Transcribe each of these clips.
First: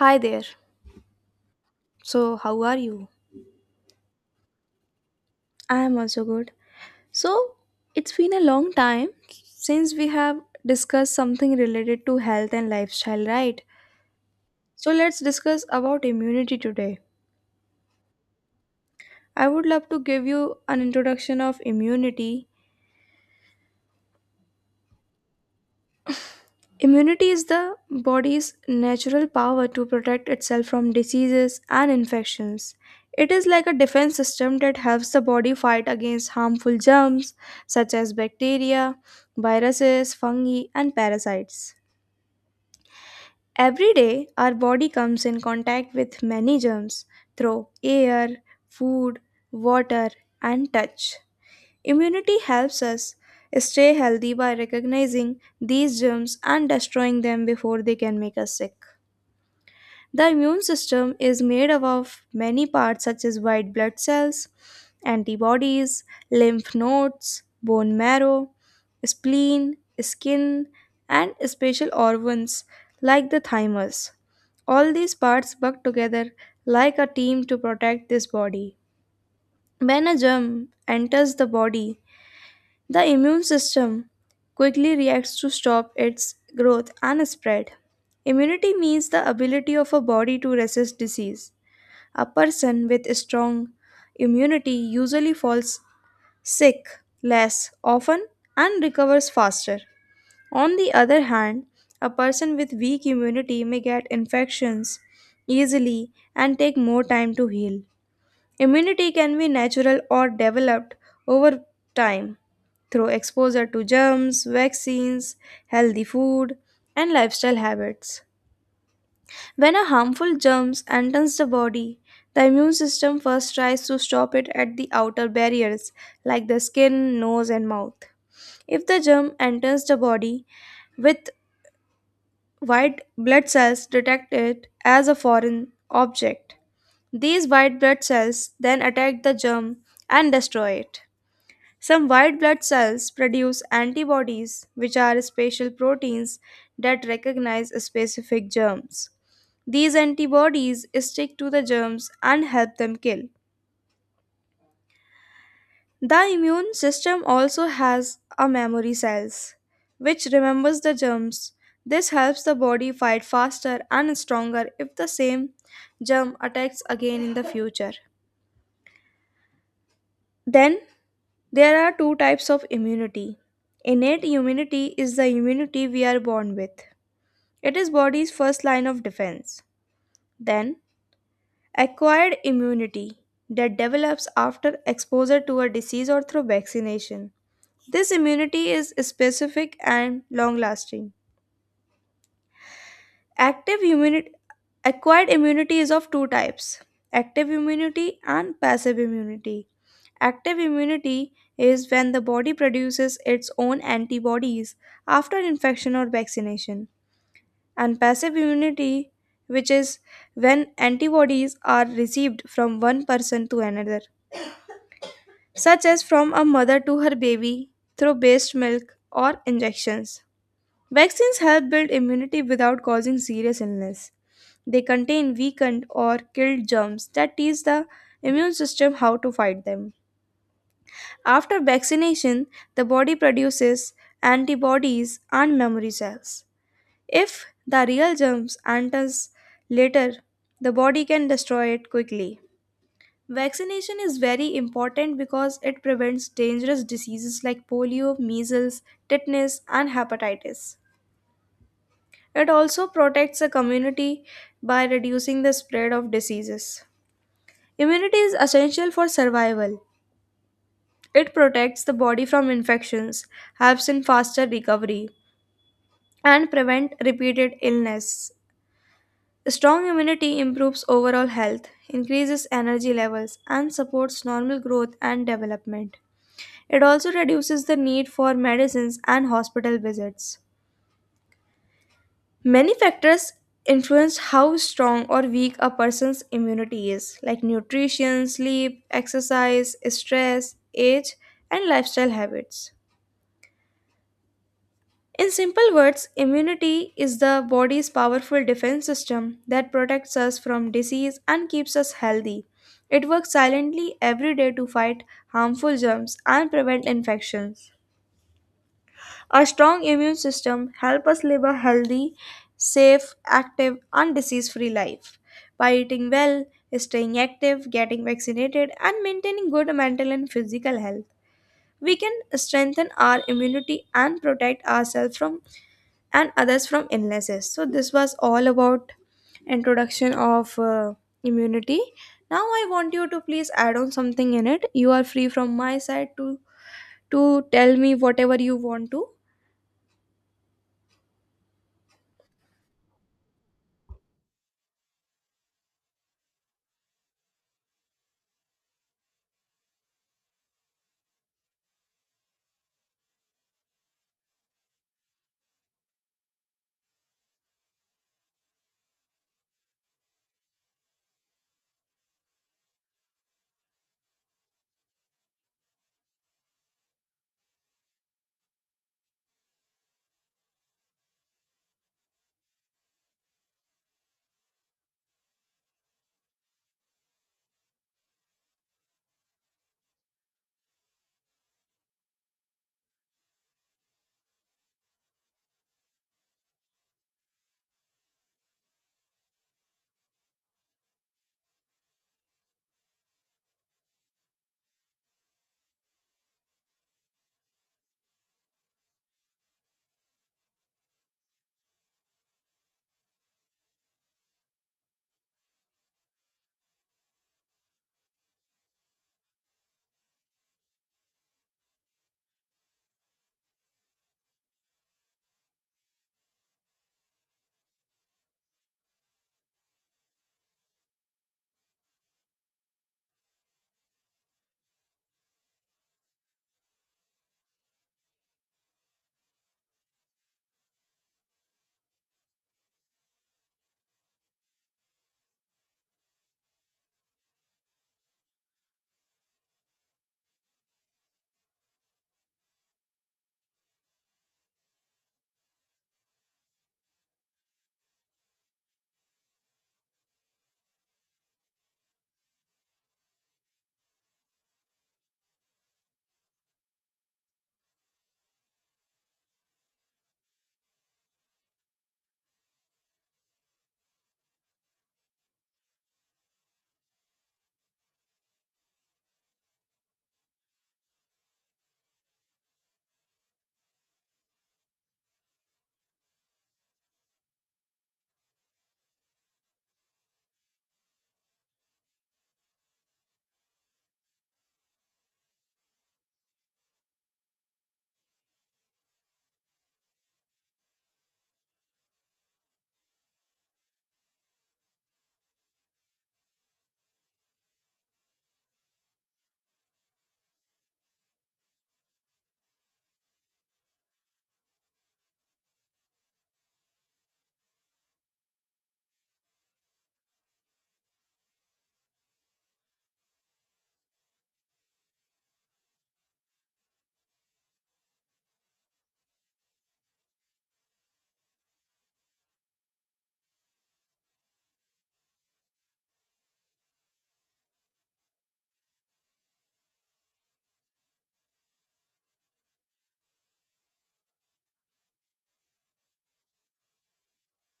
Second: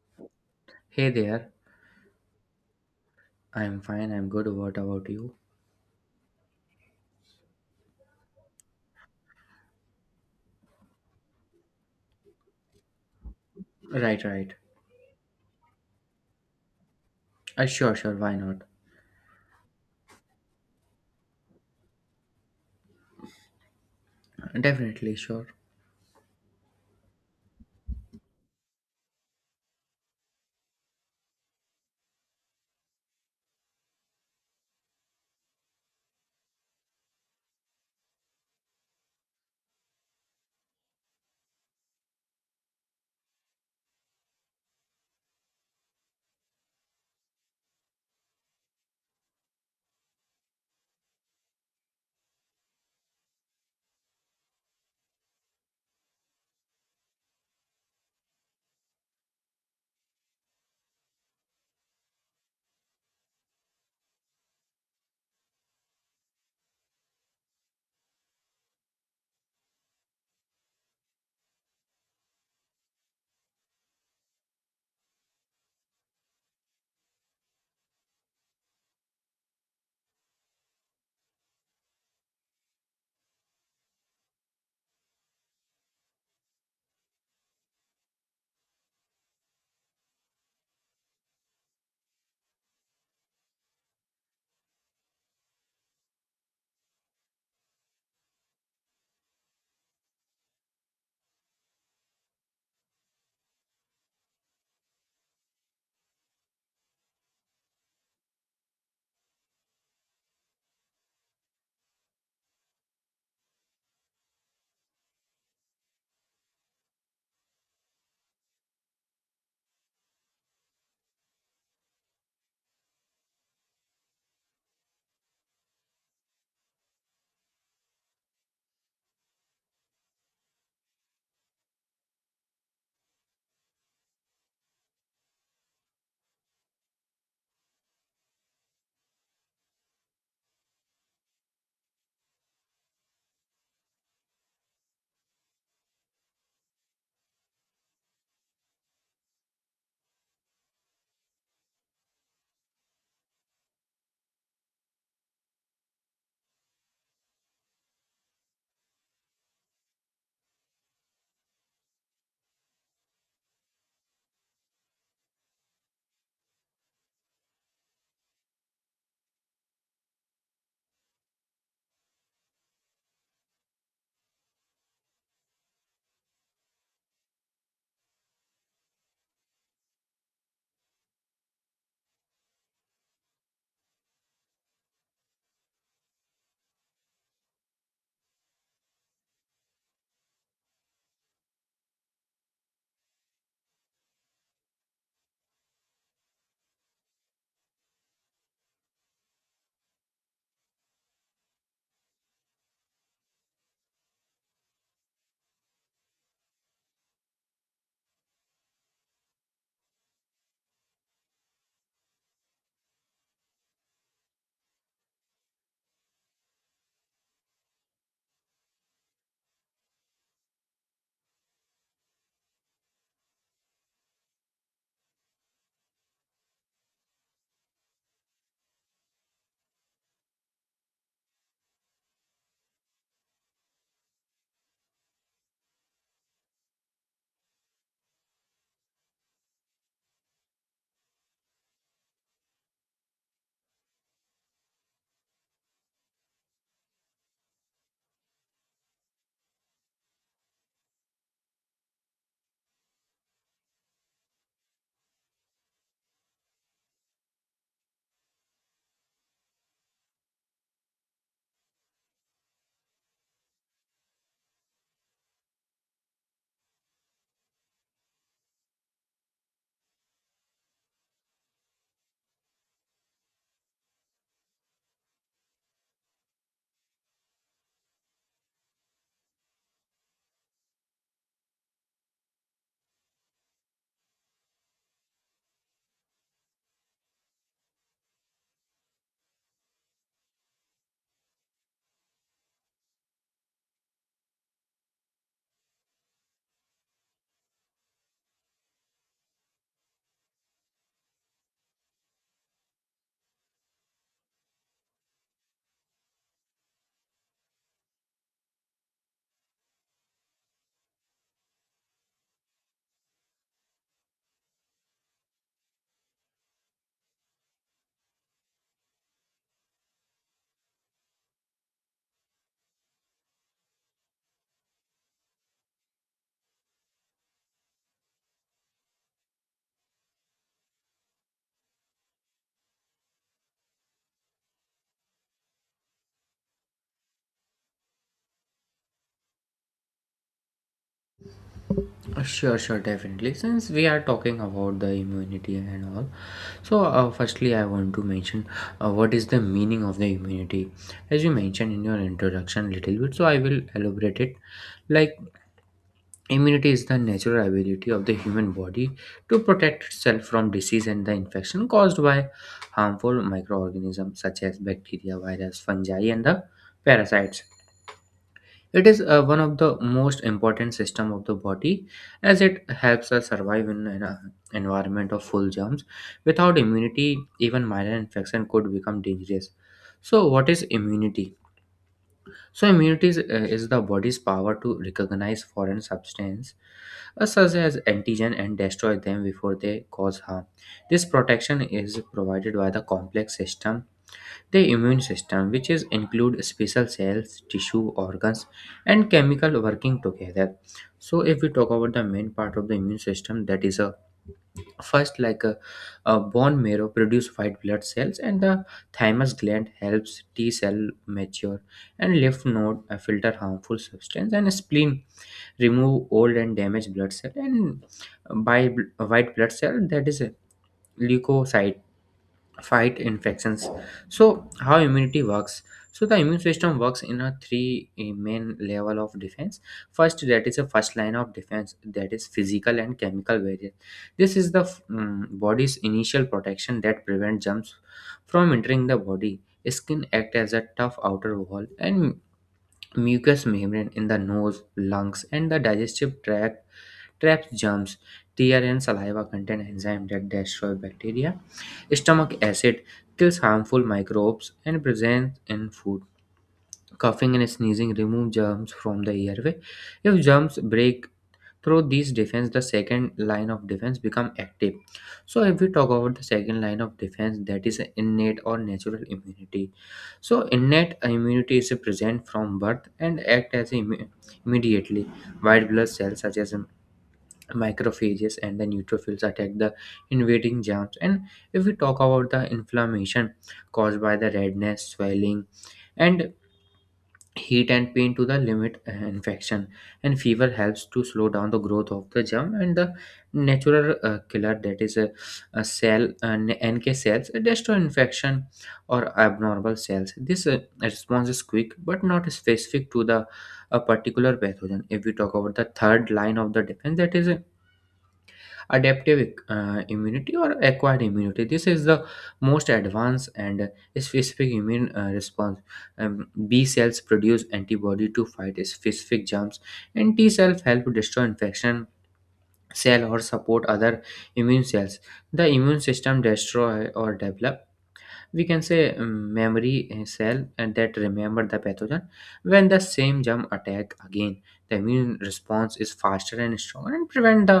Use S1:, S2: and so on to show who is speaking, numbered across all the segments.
S1: Hi there.
S2: Hey there.
S1: So, how are you?
S2: I'm fine, I'm good. What about you?
S1: I am also good. So, it's been a long time since we have discussed something related to health and lifestyle, right?
S2: Right, right.
S1: So, let's discuss about immunity today.
S2: Sure, sure, why not?
S1: I would love to give you an introduction of immunity.
S2: Definitely, sure.
S1: Immunity is the body's natural power to protect itself from diseases and infections. It is like a defense system that helps the body fight against harmful germs such as bacteria, viruses, fungi, and parasites. Every day, our body comes in contact with many germs through air, food, water, and touch. Immunity helps us stay healthy by recognizing these germs and destroying them before they can make us sick. The immune system is made up of many parts such as white blood cells, antibodies, lymph nodes, bone marrow, spleen, skin, and special organs like the thymus. All these parts work together like a team to protect this body. When a germ enters the body, the immune system quickly reacts to stop its growth and spread. Immunity means the ability of a body to resist disease. A person with strong immunity usually falls sick less often and recovers faster. On the other hand, a person with weak immunity may get infections easily and take more time to heal. Immunity can be natural or developed over time through exposure to germs, vaccines, healthy food, and lifestyle habits. When a harmful germ enters the body, the immune system first tries to stop it at the outer barriers like the skin, nose, and mouth. If the germ enters the body with white blood cells detect it as a foreign object. These white blood cells then attack the germ and destroy it. Some white blood cells produce antibodies, which are special proteins that recognize specific germs. These antibodies stick to the germs and help them kill. The immune system also has a memory cells, which remembers the germs. This helps the body fight faster and stronger if the same germ attacks again in the future. Then, there are two types of immunity. Innate immunity is the immunity we are born with. It is body's first line of defense. Then, acquired immunity that develops after exposure to a disease or through vaccination. This immunity is specific and long lasting. Active immunity, Acquired immunity is of two types: active immunity and passive immunity. Active immunity is when the body produces its own antibodies after infection or vaccination, and passive immunity, which is when antibodies are received from one person to another, such as from a mother to her baby through breast milk or injections. Vaccines help build immunity without causing serious illness. They contain weakened or killed germs that teach the immune system how to fight them. After vaccination, the body produces antibodies and memory cells. If the real germs enters later, the body can destroy it quickly. Vaccination is very important because it prevents dangerous diseases like polio, measles, tetanus, and hepatitis. It also protects the community by reducing the spread of diseases. Immunity is essential for survival. It protects the body from infections, helps in faster recovery, and prevent repeated illness. Strong immunity improves overall health, increases energy levels, and supports normal growth and development. It also reduces the need for medicines and hospital visits. Many factors influence how strong or weak a person's immunity is, like nutrition, sleep, exercise, stress, age, and lifestyle habits. In simple words, immunity is the body's powerful defense system that protects us from disease and keeps us healthy. It works silently every day to fight harmful germs and prevent infections. A strong immune system helps us live a healthy, safe, active, and disease free life. By eating well, staying active, getting vaccinated, and maintaining good mental and physical health, we can strengthen our immunity and protect ourselves from and others from illnesses. So this was all about introduction of immunity. Now I want you to please add on something in it. You are free from my side to tell me whatever you want to.
S2: Sure, sure, definitely. Since we are talking about the immunity and all, so firstly, I want to mention what is the meaning of the immunity. As you mentioned in your introduction, little bit, so I will elaborate it. Like immunity is the natural ability of the human body to protect itself from disease and the infection caused by harmful microorganisms such as bacteria, virus, fungi, and the parasites. It is one of the most important system of the body as it helps us survive in an environment of full germs. Without immunity, even minor infection could become dangerous. So, what is immunity? So immunity is the body's power to recognize foreign substance such as antigen and destroy them before they cause harm. This protection is provided by the complex system, the immune system, which is include special cells, tissue, organs, and chemical working together. So if we talk about the main part of the immune system, that is a first, like a bone marrow produce white blood cells, and the thymus gland helps T cell mature, and lymph node filter harmful substance, and spleen remove old and damaged blood cell, and by white blood cell that is a leukocyte fight infections. So how immunity works. So the immune system works in a three main level of defense. First, that is a first line of defense that is physical and chemical barrier. This is the body's initial protection that prevents germs from entering the body. Skin act as a tough outer wall, and mucous membrane in the nose, lungs, and the digestive tract traps germs. Tear and saliva contain enzyme that destroy bacteria. Stomach acid kills harmful microbes and present in food. Coughing and sneezing remove germs from the airway. If germs break through these defense, the second line of defense become active. So if we talk about the second line of defense, that is innate or natural immunity. So innate immunity is present from birth and act as immediately. White blood cells such as microphages and the neutrophils attack the invading germs. And if we talk about the inflammation caused by the redness, swelling, and heat and pain to the limit infection, and fever helps to slow down the growth of the germ, and the natural killer, that is a cell, and NK cells destroy infection or abnormal cells. This response is quick but not specific to the a particular pathogen. If we talk about the third line of the defense, that is adaptive immunity or acquired immunity. This is the most advanced and specific immune response. B cells produce antibody to fight specific germs, and T cells help destroy infection cell or support other immune cells. The immune system destroy or develop, we can say, memory cell, and that remember the pathogen. When the same germ attack again, the immune response is faster and stronger and prevent the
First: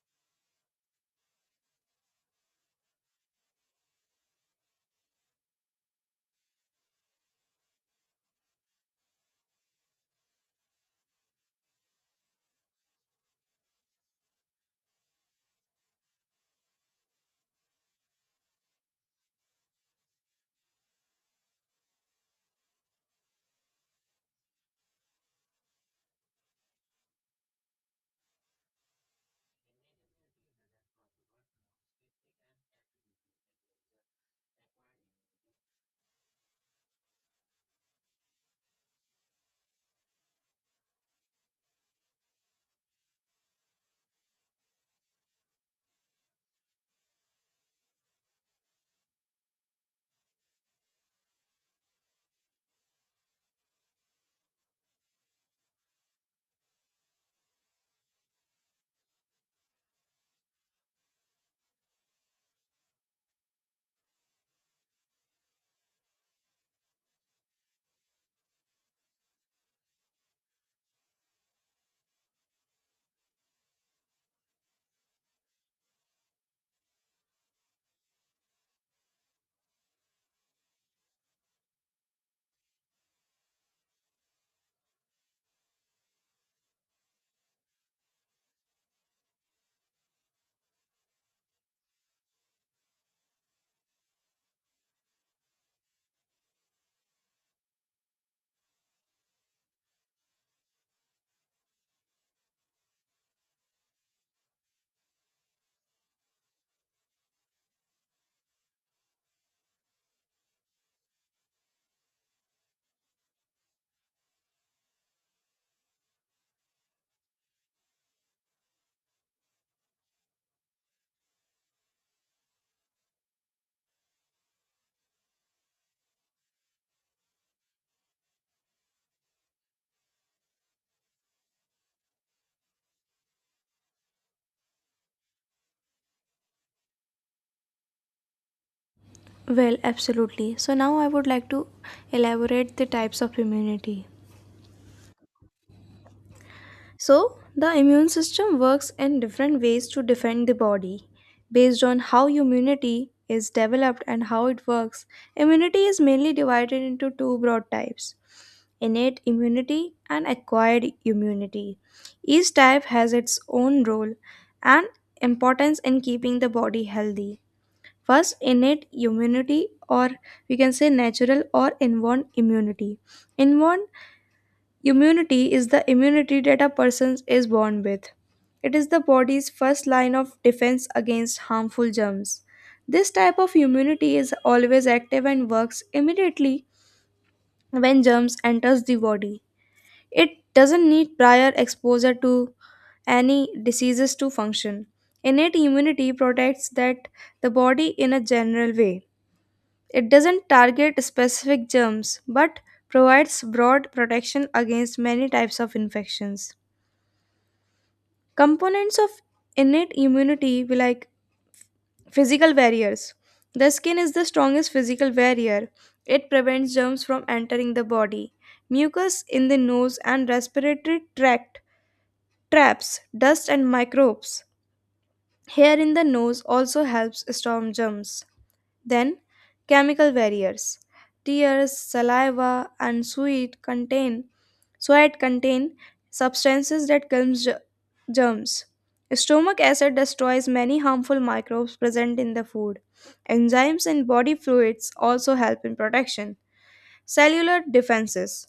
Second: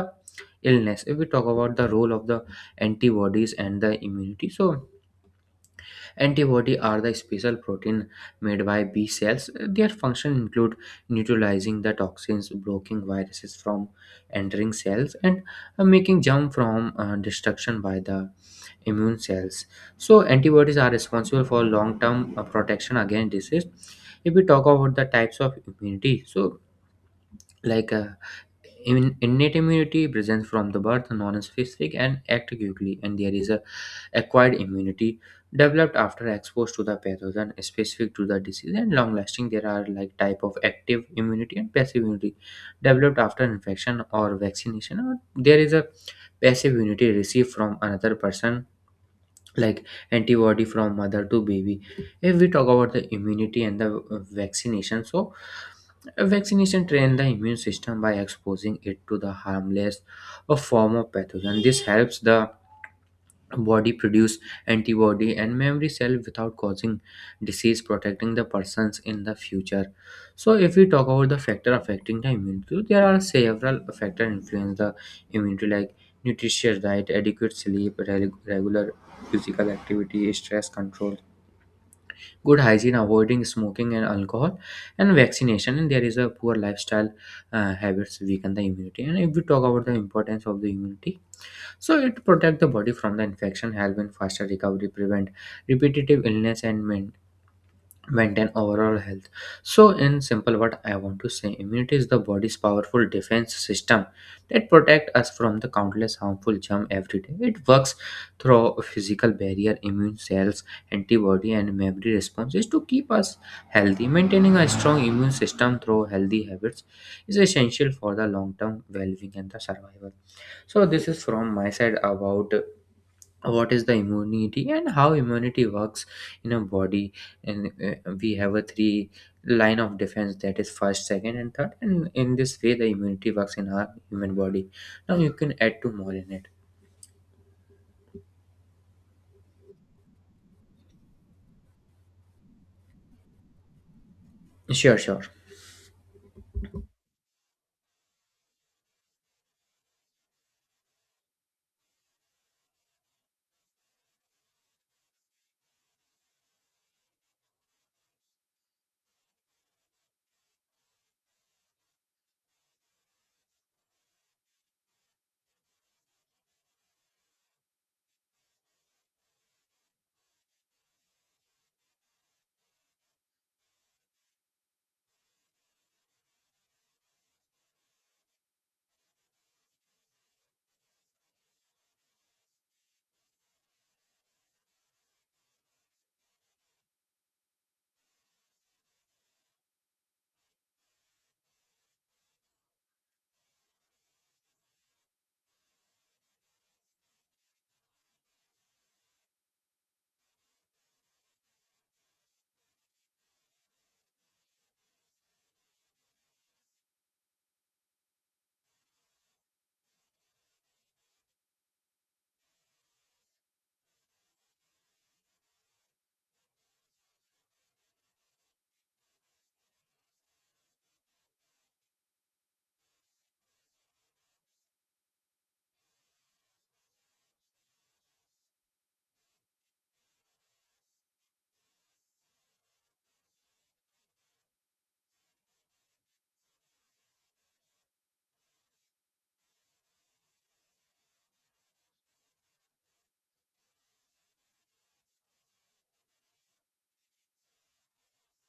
S2: illness. If we talk about the role of the antibodies and the immunity, so antibody are the special protein made by B cells. Their function include neutralizing the toxins, blocking viruses from entering cells, and making germ from destruction by the immune cells. So antibodies are responsible for long-term protection against disease. If we talk about the types of immunity, so like innate immunity present from the birth, non-specific and act quickly, and there is a acquired immunity developed after exposed to the pathogen, specific to the disease and long lasting. There are like type of active immunity and passive immunity developed after infection or vaccination, or there is a passive immunity received from another person, like antibody from mother to baby. If we talk about the immunity and the vaccination, so vaccination train the immune system by exposing it to the harmless form of pathogen. This helps the body produce antibody and memory cell without causing disease, protecting the persons in the future. So if we talk about the factor affecting the immunity, there are several factor influence the immunity, like nutritious diet, adequate sleep, regular physical activity, stress control, good hygiene, avoiding smoking and alcohol, and vaccination. And there is a poor lifestyle habits weaken the immunity. And if we talk about the importance of the immunity, so it protect the body from the infection, help in faster recovery, prevent repetitive illness, and maintain overall health. So in simple, what I want to say, immunity is the body's powerful defense system that protect us from the countless harmful germ every day. It works through a physical barrier, immune cells, antibody, and memory responses to keep us healthy. Maintaining a strong immune system through healthy habits is essential for the long-term well-being and the survival. So this is from my side about what is the immunity and how immunity works in a body. And we have a three line of defense, that is first, second, and third, and in this way the immunity works in our human body. Now you can add two more in it.
S1: Well, absolutely. So now I would like to elaborate the types of immunity.
S2: Sure, sure.
S1: So the immune system works in different ways to defend the body. Based on how immunity is developed and how it works, immunity is mainly divided into two broad types: innate immunity and acquired immunity. Each type has its own role and importance in keeping the body healthy. First, innate immunity, or we can say natural or inborn immunity. Inborn immunity is the immunity that a person is born with. It is the body's first line of defense against harmful germs. This type of immunity is always active and works immediately when germs enters the body. It doesn't need prior exposure to any diseases to function. Innate immunity protects that the body in a general way. It doesn't target specific germs but provides broad protection against many types of infections. Components of innate immunity be like physical barriers. The skin is the strongest physical barrier. It prevents germs from entering the body. Mucus in the nose and respiratory tract traps dust and microbes. Hair in the nose also helps storm germs. Then, chemical barriers. Tears, saliva, and sweat contain substances that kills germs. Stomach acid destroys many harmful microbes present in the food. Enzymes in body fluids also help in protection. Cellular defenses.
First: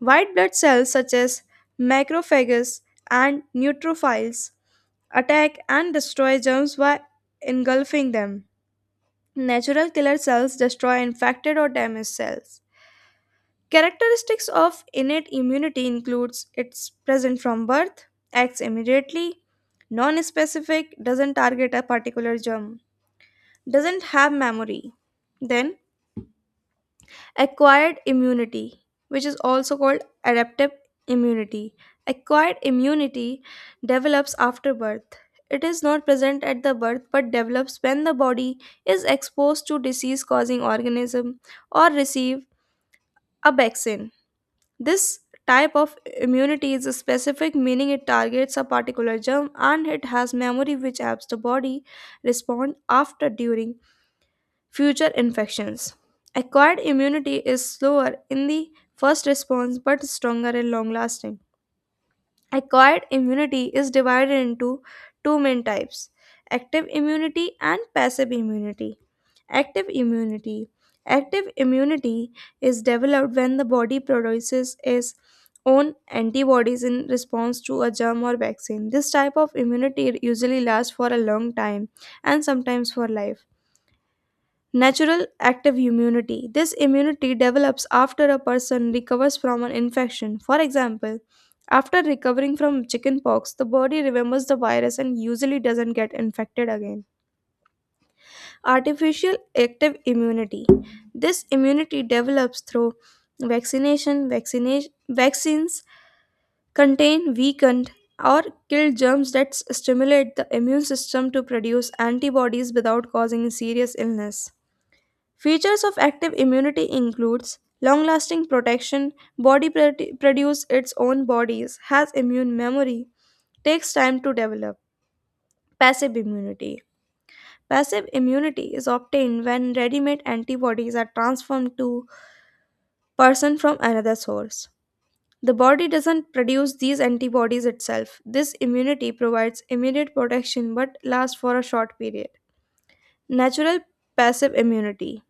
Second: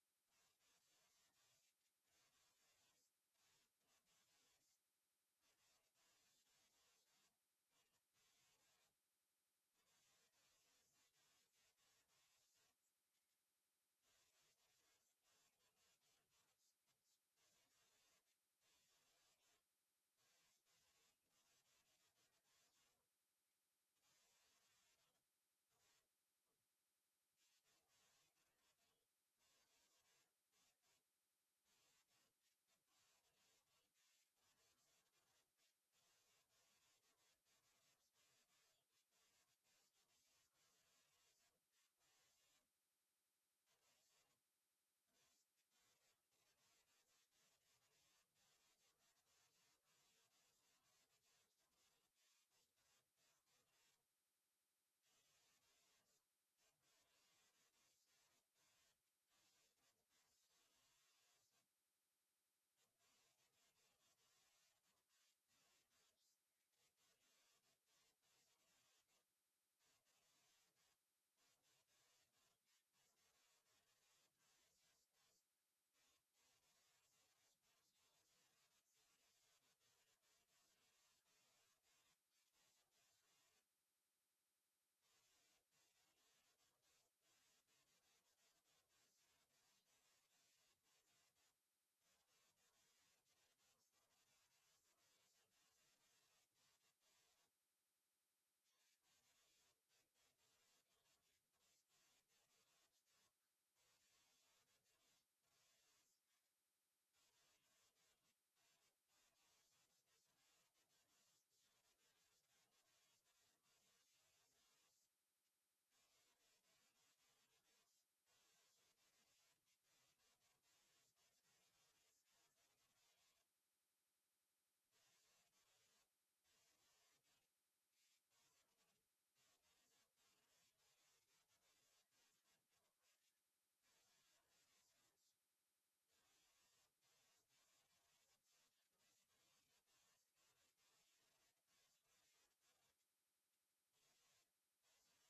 S1: White blood cells such as macrophages and neutrophils attack and destroy germs by engulfing them. Natural killer cells destroy infected or damaged cells. Characteristics of innate immunity includes it's present from birth, acts immediately, non-specific, doesn't target a particular germ, doesn't have memory. Then, acquired immunity, which is also called adaptive immunity. Acquired immunity develops after birth. It is not present at the birth but develops when the body is exposed to disease causing organism or receive a vaccine. This type of immunity is specific, meaning it targets a particular germ, and it has memory which helps the body respond after during future infections. Acquired immunity is slower in the first response but stronger and long lasting. Acquired immunity is divided into two main types: active immunity and passive immunity. Active immunity. Active immunity is developed when the body produces its own antibodies in response to a germ or vaccine. This type of immunity usually lasts for a long time and sometimes for life. Natural active immunity. This immunity develops after a person recovers from an infection. For example, after recovering from chickenpox, the body remembers the virus and usually doesn't get infected again. Artificial active immunity. This immunity develops through vaccination. Vaccines contain weakened or killed germs that stimulate the immune system to produce antibodies without causing serious illness. Features of active immunity includes long-lasting protection, body produce its own bodies, has immune memory, takes time to develop. Passive immunity. Passive immunity is obtained when ready-made antibodies are transformed to person from another source. The body doesn't produce these antibodies itself. This immunity provides immediate protection but lasts for a short period. Natural passive immunity.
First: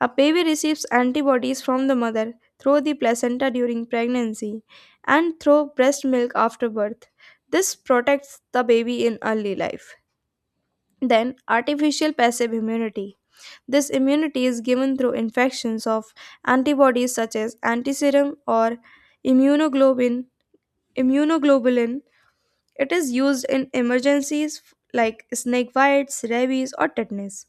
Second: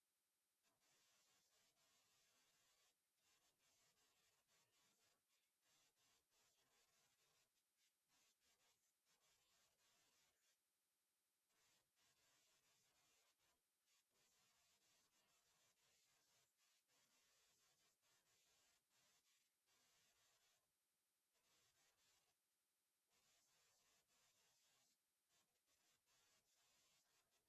S1: A baby receives antibodies from the mother through the placenta during pregnancy and through breast milk after birth. This protects the baby in early life. Then, artificial passive immunity. This immunity is given through infections of antibodies such as antiserum or immunoglobin, immunoglobulin. It is used in emergencies like snake bites, rabies, or tetanus.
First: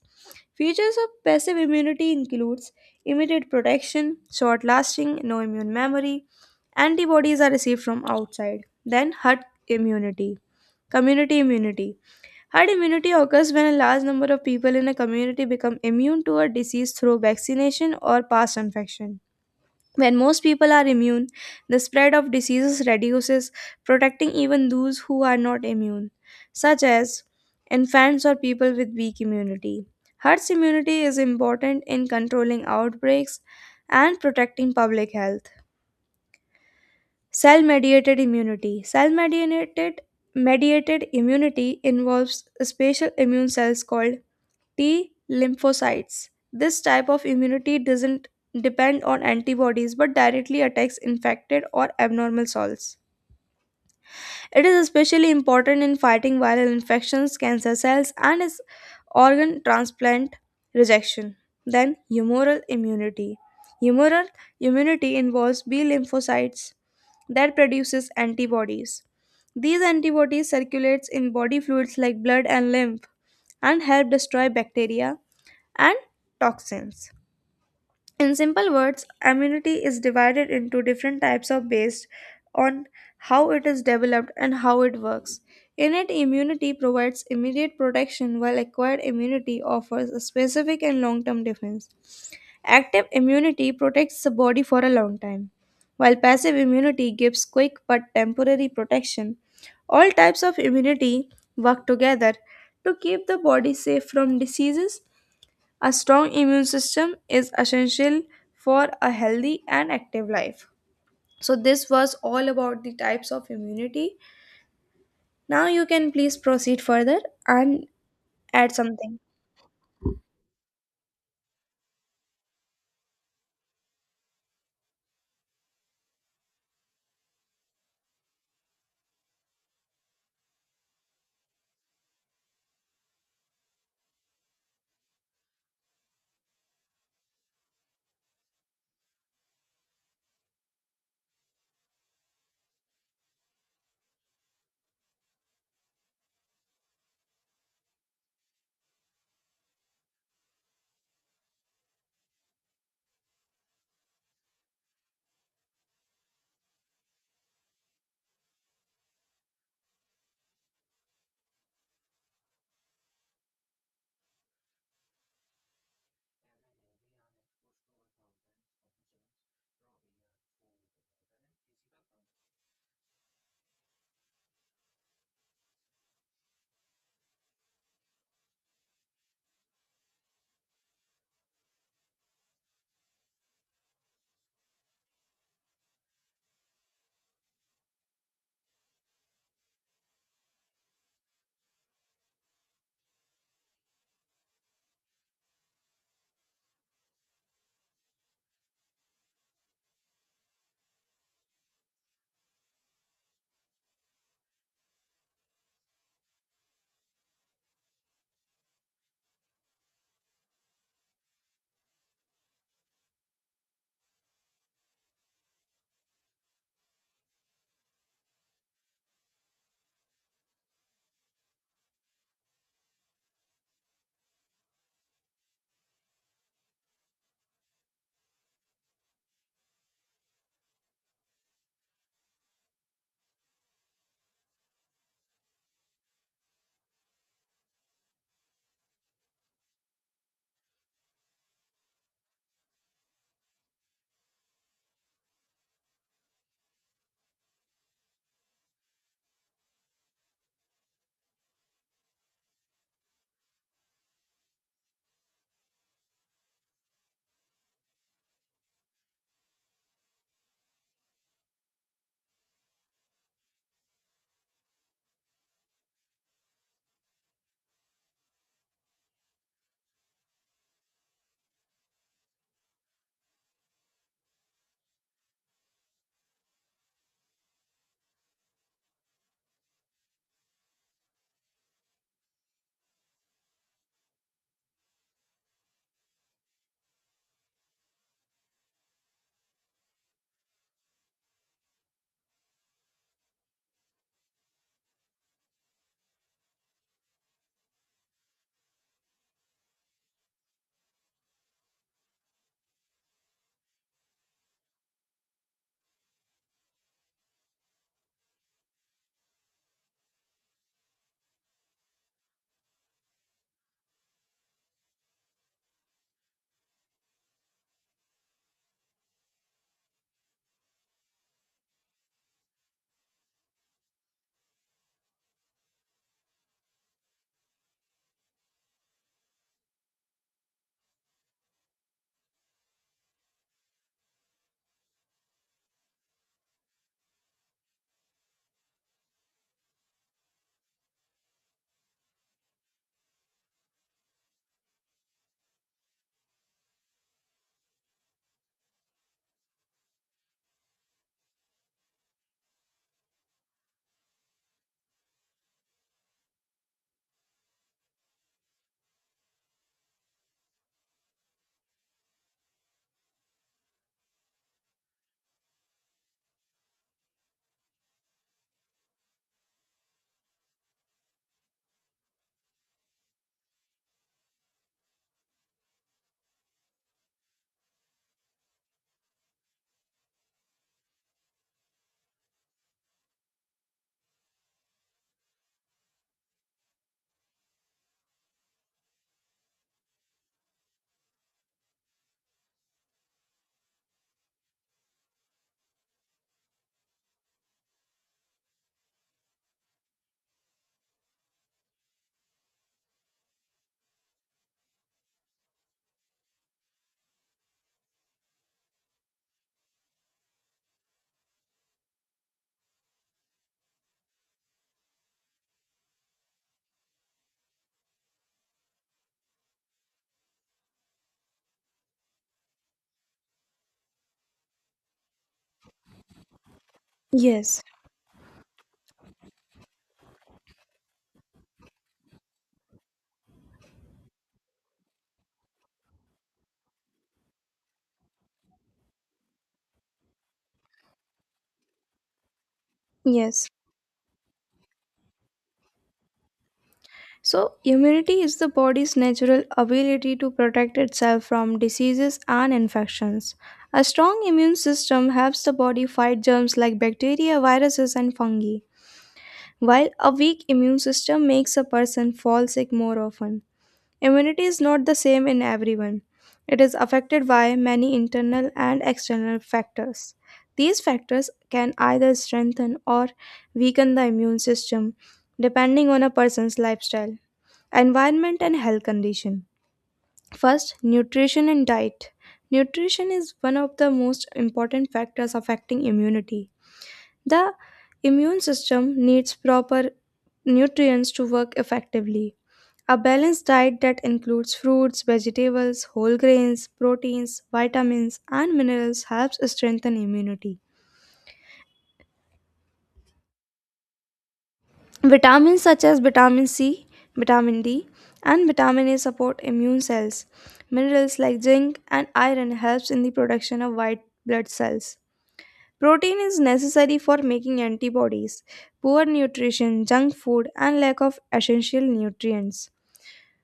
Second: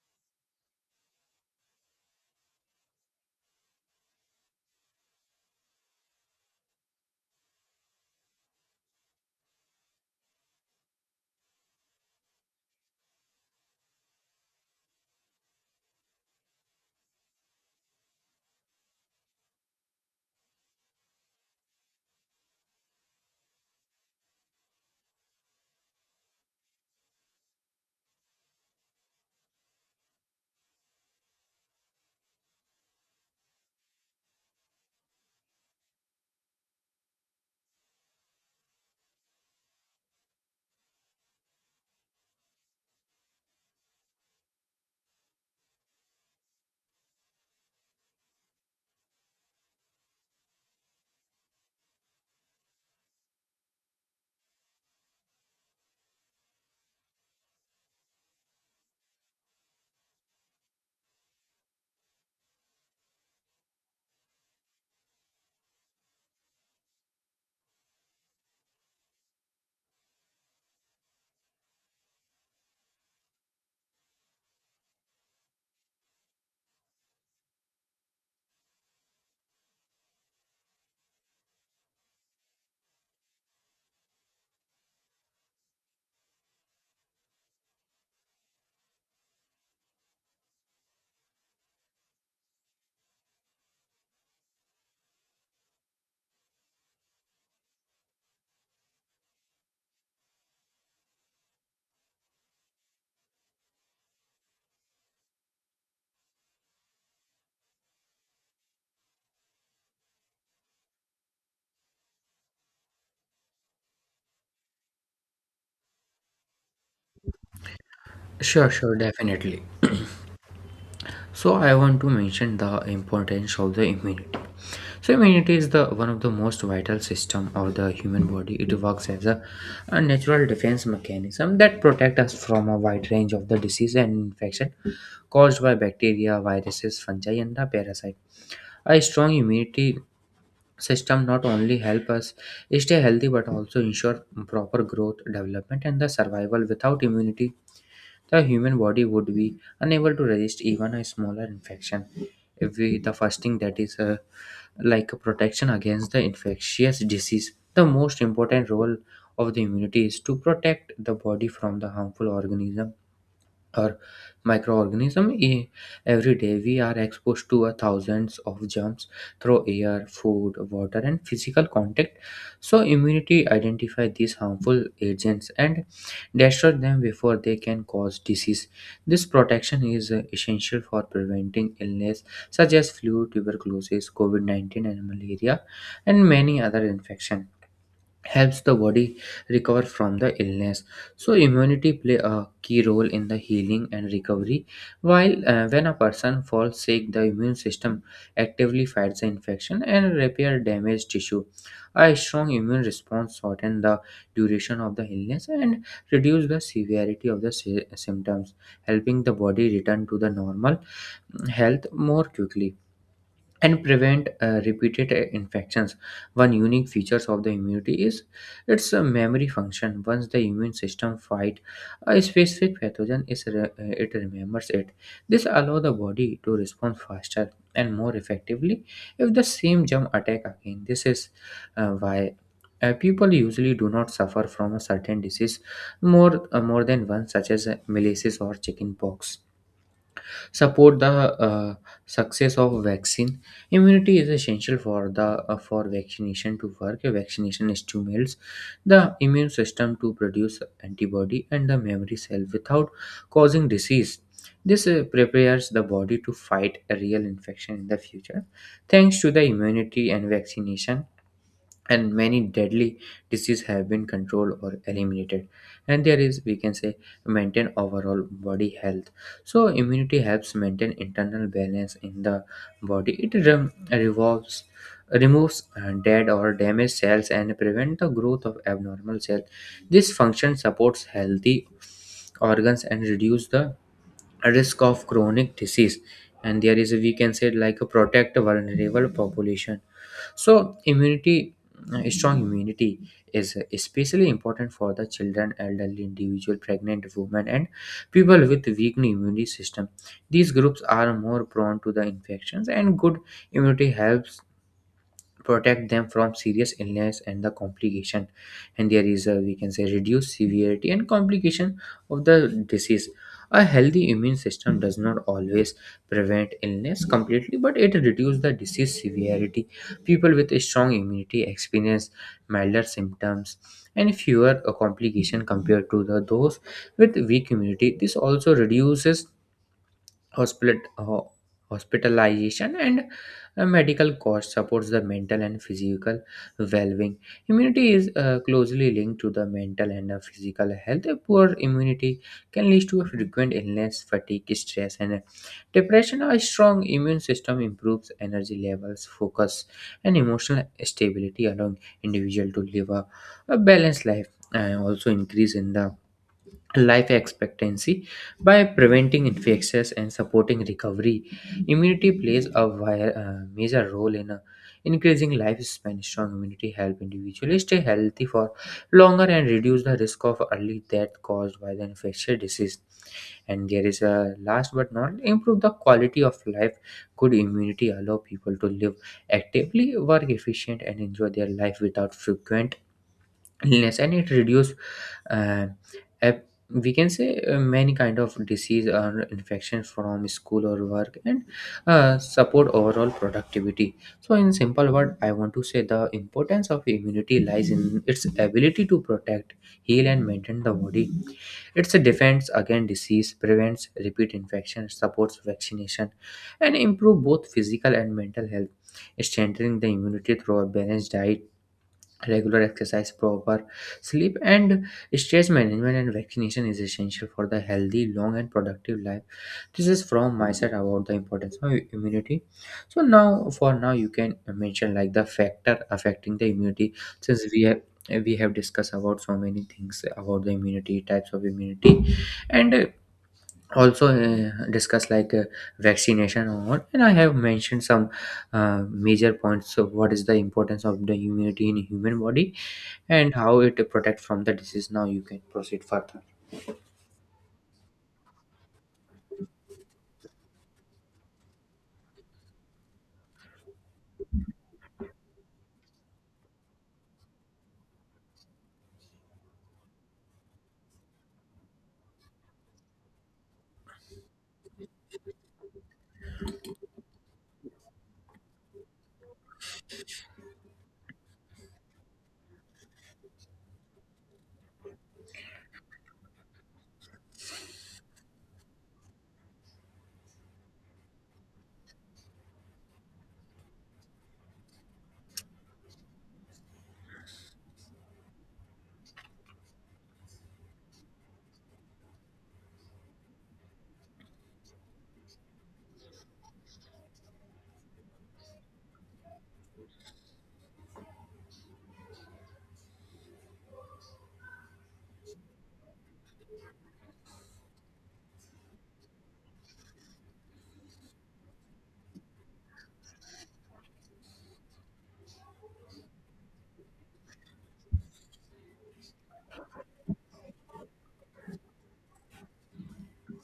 S1: Features of passive immunity includes immediate protection, short lasting, no immune memory. Antibodies are received from outside. Then, herd immunity, community immunity. Herd immunity occurs when a large number of people in a community become immune to a disease through vaccination or past infection. When most people are immune, the spread of diseases reduces, protecting even those who are not immune, such as infants or people with weak immunity. Herd's immunity is important in controlling outbreaks and protecting public health. Cell mediated immunity. Cell mediated immunity involves special immune cells called T lymphocytes. This type of immunity doesn't depend on antibodies but directly attacks infected or abnormal cells. It is especially important in fighting viral infections, cancer cells, and is organ transplant rejection. Then, humoral immunity. Humoral immunity involves B lymphocytes that produces antibodies. These antibodies circulates in body fluids like blood and lymph and help destroy bacteria and toxins. In simple words, immunity is divided into different types of based on how it is developed and how it works. Innate immunity provides immediate protection while acquired immunity offers a specific and long-term defense. Active immunity protects the body for a long time, while passive immunity gives quick but temporary protection. All types of immunity work together to keep the body safe from diseases. A strong immune system is essential for a healthy and active life. So, this was all about the types of immunity. Now, you can please proceed further and
S2: Sure,
S1: add
S2: sure,
S1: something.
S2: definitely. So I want to mention the importance of the immunity. So immunity is the one of the most vital system of the human body. It works as a natural defense mechanism that protect us from a wide range of the disease and infection caused by bacteria, viruses, fungi, and the parasite. A strong immunity system not only help us stay healthy but also ensure proper growth, development, and the survival. Without immunity, the human body would be unable to resist even a smaller infection. If we, the fasting, that is like a protection against the infectious disease, the most important role of the immunity is to protect the body from the harmful organism or microorganism. Every day, we are exposed to a thousands of germs through air, food, water, and physical contact. So, immunity identify these harmful agents and destroy them before they can cause disease. This protection is essential for preventing illness such as flu, tuberculosis, COVID-19, and malaria, and many other infections helps the body recover from the illness. So immunity play a key role in the healing and recovery. While when a person falls sick, the immune system actively fights the infection and repair damaged tissue. A strong immune response shorten the duration of the illness and reduce the severity of the symptoms, helping the body return to the normal health more quickly and prevent repeated infections. One unique features of the immunity is its memory function. Once the immune system fight a specific pathogen, it remembers it. This allows the body to respond faster and more effectively if the same germ attack again. This is why people usually do not suffer from a certain disease more than one, such as malaise or chickenpox. Support the uh, success of vaccine. Immunity is essential for the for vaccination to work. A vaccination stimulates the immune system to produce antibody and the memory cell without causing disease. This prepares the body to fight a real infection in the future. Thanks to the immunity and vaccination, and many deadly diseases have been controlled or eliminated. And there is, we can say, maintain overall body health. So immunity helps maintain internal balance in the body. It revolves removes dead or damaged cells and prevent the growth of abnormal cells. This function supports healthy organs and reduce the risk of chronic disease. And there is, we can say, like a protect vulnerable population. So immunity, strong immunity, is especially important for the children, elderly individual, pregnant women, and people with weak immune system. These groups are more prone to the infections, and good immunity helps protect them from serious illness and the complication. And there is a, we can say, reduce severity and complication of the disease. A healthy immune system does not always prevent illness completely, but it reduces the disease severity. People with a strong immunity experience milder symptoms and fewer complications compared to the those with weak immunity. This also reduces hospital, ho- hospitalization and medical costs. Supports the mental and physical well-being. Immunity is closely linked to the mental and physical health. A poor immunity can lead to a frequent illness, fatigue, stress, and depression. A strong immune system improves energy levels, focus, and emotional stability, allowing individual to live a balanced life. And also increase in the life expectancy by preventing infections and supporting recovery. Immunity plays a major role in increasing lifespan. Strong immunity help individuals stay healthy for longer and reduce the risk of early death caused by the infectious disease. And there is a last but not improve the quality of life. Good immunity allow people to live actively, work efficient, and enjoy their life without frequent illness. And it reduce uh, ep- we can say many kind of disease or infection from school or work, and support overall productivity. So in simple word, I want to say the importance of immunity lies in its ability to protect, heal, and maintain the body. It's a defense against disease, prevents repeat infection, supports vaccination, and improve both physical and mental health. Strengthening the immunity through a balanced diet, regular exercise, proper sleep, and stress management and vaccination is essential for the healthy, long, and productive life. This is from my side about the importance of immunity. So now, for now, you can mention like the factor affecting the immunity. Since
S1: Yes,
S2: we have, we have discussed about so many things about the immunity, types of immunity, and also discuss like vaccination or what, and I have mentioned some major points of what is the importance of the immunity in human body, and
S1: yes.
S2: how it protects from the disease. Now you can proceed further.
S1: So, immunity is the body's natural ability to protect itself from diseases and infections. A strong immune system helps the body fight germs like bacteria, viruses, and fungi, while a weak immune system makes a person fall sick more often. Immunity is not the same in everyone. It is affected by many internal and external factors. These factors can either strengthen or weaken the immune system depending on a person's lifestyle, environment, and health condition. First, nutrition and diet. Nutrition is one of the most important factors affecting immunity. The immune system needs proper nutrients to work effectively. A balanced diet that includes fruits, vegetables, whole grains, proteins, vitamins, and minerals helps strengthen immunity. Vitamins such as vitamin C, vitamin D, and vitamin A support immune cells. Minerals like zinc and iron helps in the production of white blood cells. Protein is necessary for making antibodies. Poor nutrition, junk food, and lack of essential nutrients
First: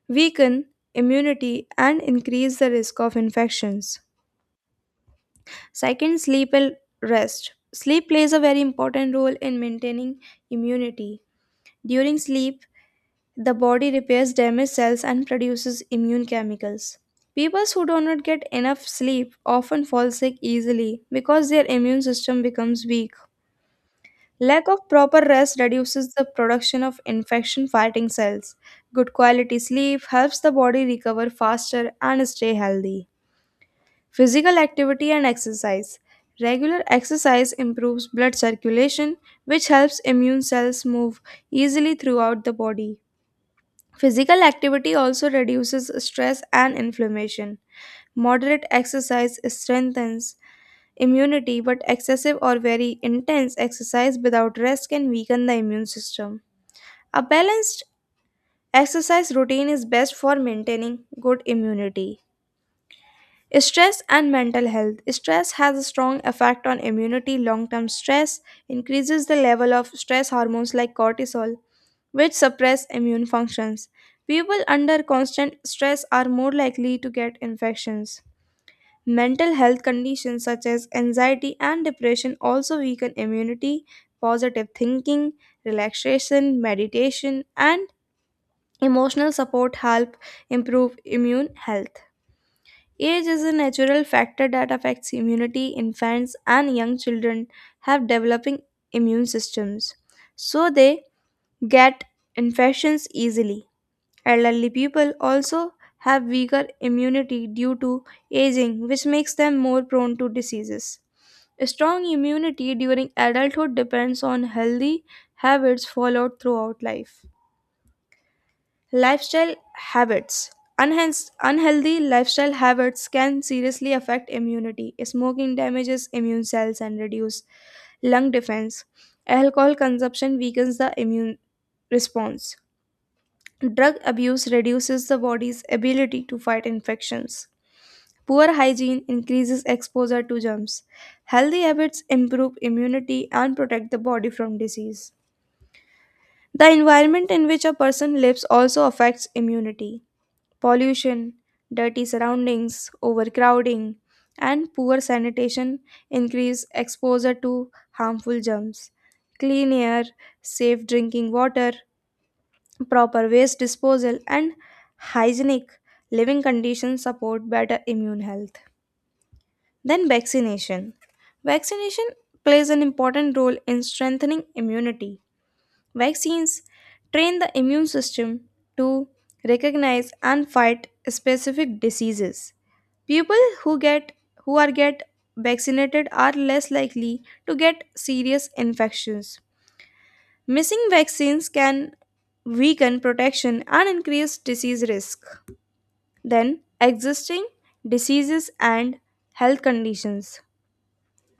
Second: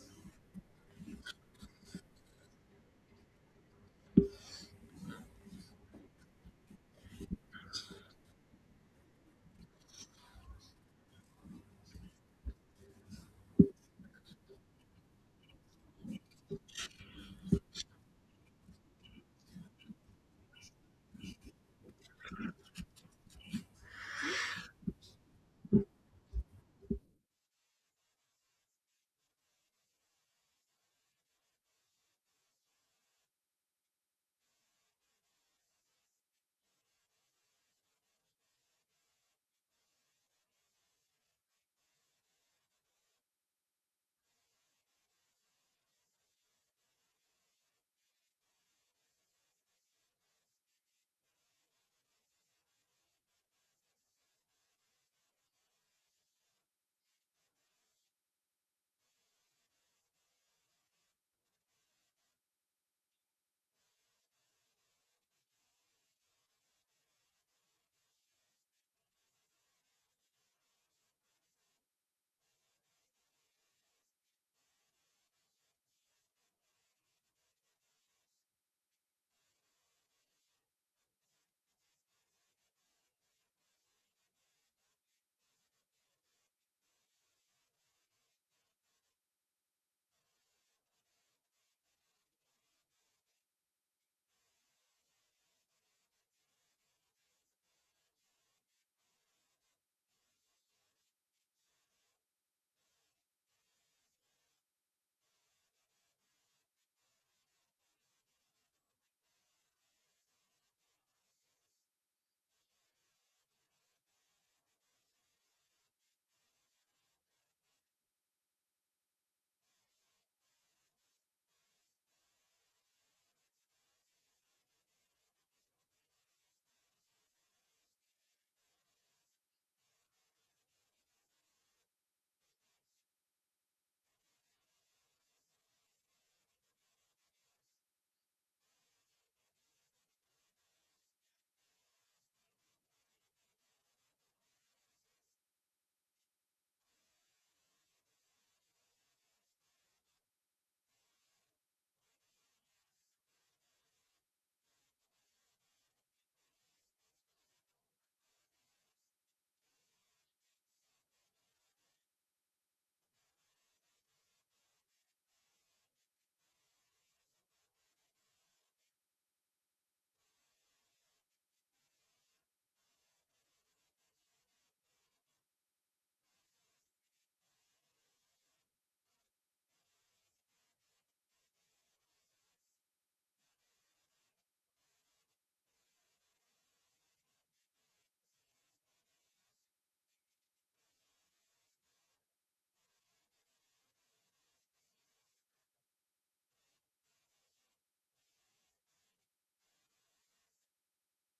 S1: weaken immunity and increase the risk of infections. Second, sleep and rest. Sleep plays a very important role in maintaining immunity. During sleep, the body repairs damaged cells and produces immune chemicals. People who do not get enough sleep often fall sick easily because their immune system becomes weak. Lack of proper rest reduces the production of infection fighting cells. Good quality sleep helps the body recover faster and stay healthy. Physical activity and exercise. Regular exercise improves blood circulation, which helps immune cells move easily throughout the body. Physical activity also reduces stress and inflammation. Moderate exercise strengthens immunity, but excessive or very intense exercise without rest can weaken the immune system. A balanced exercise routine is best for maintaining good immunity. Stress and mental health. Stress has a strong effect on immunity. Long term stress increases the level of stress hormones like cortisol, which suppress immune functions. People under constant stress are more likely to get infections. Mental health conditions such as anxiety and depression also weaken immunity. Positive thinking, relaxation, meditation, and emotional support help improve immune health. Age is a natural factor that affects immunity. Infants and young children have developing immune systems, so they get infections easily. Elderly people also have weaker immunity due to aging, which makes them more prone to diseases. Strong immunity during adulthood depends on healthy habits followed throughout life. Lifestyle habits. Unhealthy lifestyle habits can seriously affect immunity. Smoking damages immune cells and reduces lung defense. Alcohol consumption weakens the immune response. Drug abuse reduces the body's ability to fight infections. Poor hygiene increases exposure to germs. Healthy habits improve immunity and protect the body from disease. The environment in which a person lives also affects immunity. Pollution, dirty surroundings, overcrowding, and poor sanitation increase exposure to harmful germs. Clean air, safe drinking water, proper waste disposal, and hygienic living conditions support better immune health. Then, vaccination. Vaccination plays an important role in strengthening immunity. Vaccines train the immune system to recognize and fight specific diseases. People who get who are get vaccinated are less likely to get serious infections. Missing vaccines can weaken protection and increase disease risk. Then, existing diseases and health conditions.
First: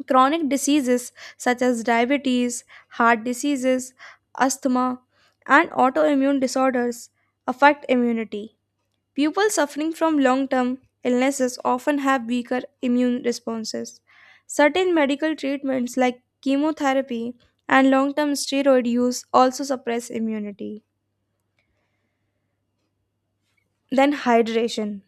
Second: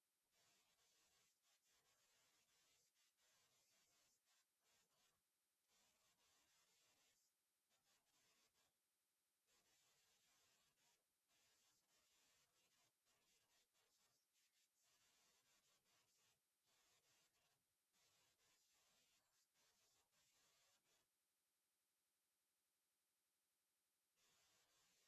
S1: Chronic diseases such as diabetes, heart diseases, asthma, and autoimmune disorders affect immunity. People suffering from long term illnesses often have weaker immune responses. Certain medical treatments like chemotherapy and long term steroid use also suppress immunity. Then, hydration.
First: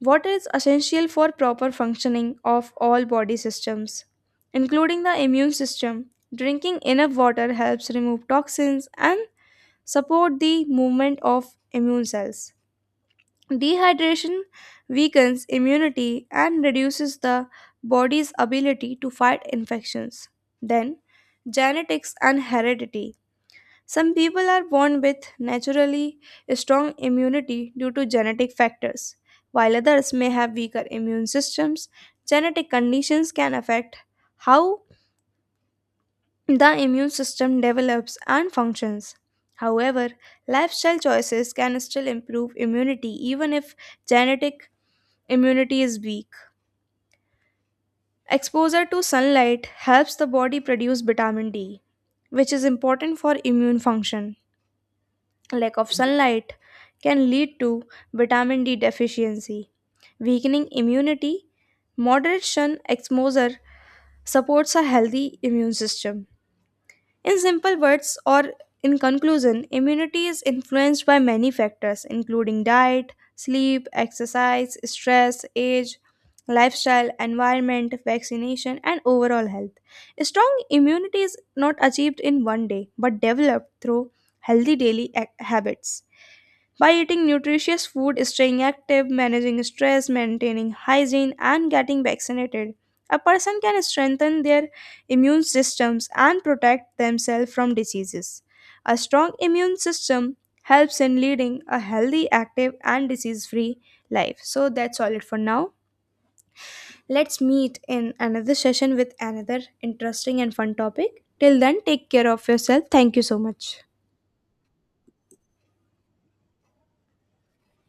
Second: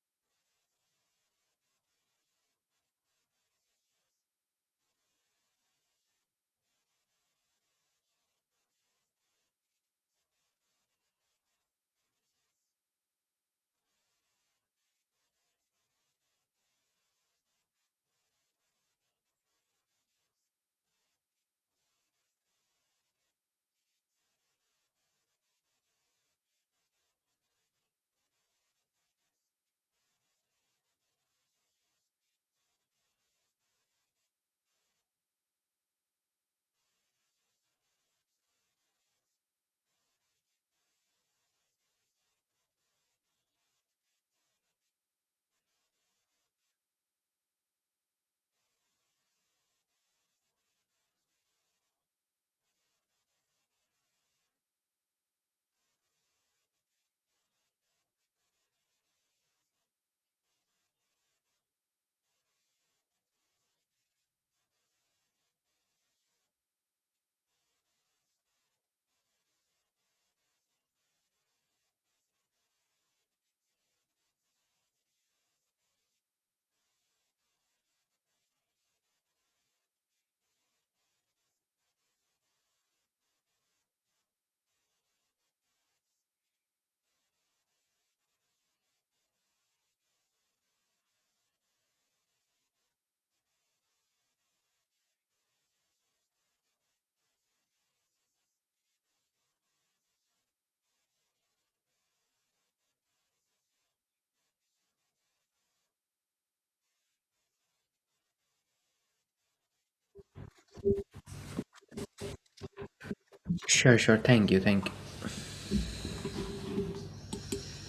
S1: Water is essential for proper functioning of all body systems, including the immune system. Drinking enough water helps remove toxins and support the movement of immune cells. Dehydration weakens immunity and reduces the body's ability to fight infections. Then, genetics and heredity. Some people are born with naturally strong immunity due to genetic factors, while others may have weaker immune systems. Genetic conditions can affect how the immune system develops and functions. However, lifestyle choices can still improve immunity even if genetic immunity is weak. Exposure to sunlight helps the body produce vitamin D, which is important for immune function. Lack of sunlight can lead to vitamin D deficiency, weakening immunity. Moderate sun exposure supports a healthy immune system. In simple words, or in conclusion, immunity is influenced by many factors including diet, sleep, exercise, stress, age, lifestyle, environment, vaccination, and overall health. Strong immunity is not achieved in one day but developed through healthy habits. By eating nutritious food, staying active, managing stress, maintaining hygiene, and getting vaccinated, a person can strengthen their immune systems and protect themselves from diseases. A strong immune system helps in leading a healthy, active, and disease free life. So that's all it for now. Let's meet in another session with another interesting and fun topic. Till then, take care of yourself. Thank you so much.
S2: Sure, sure. Thank you, thank you.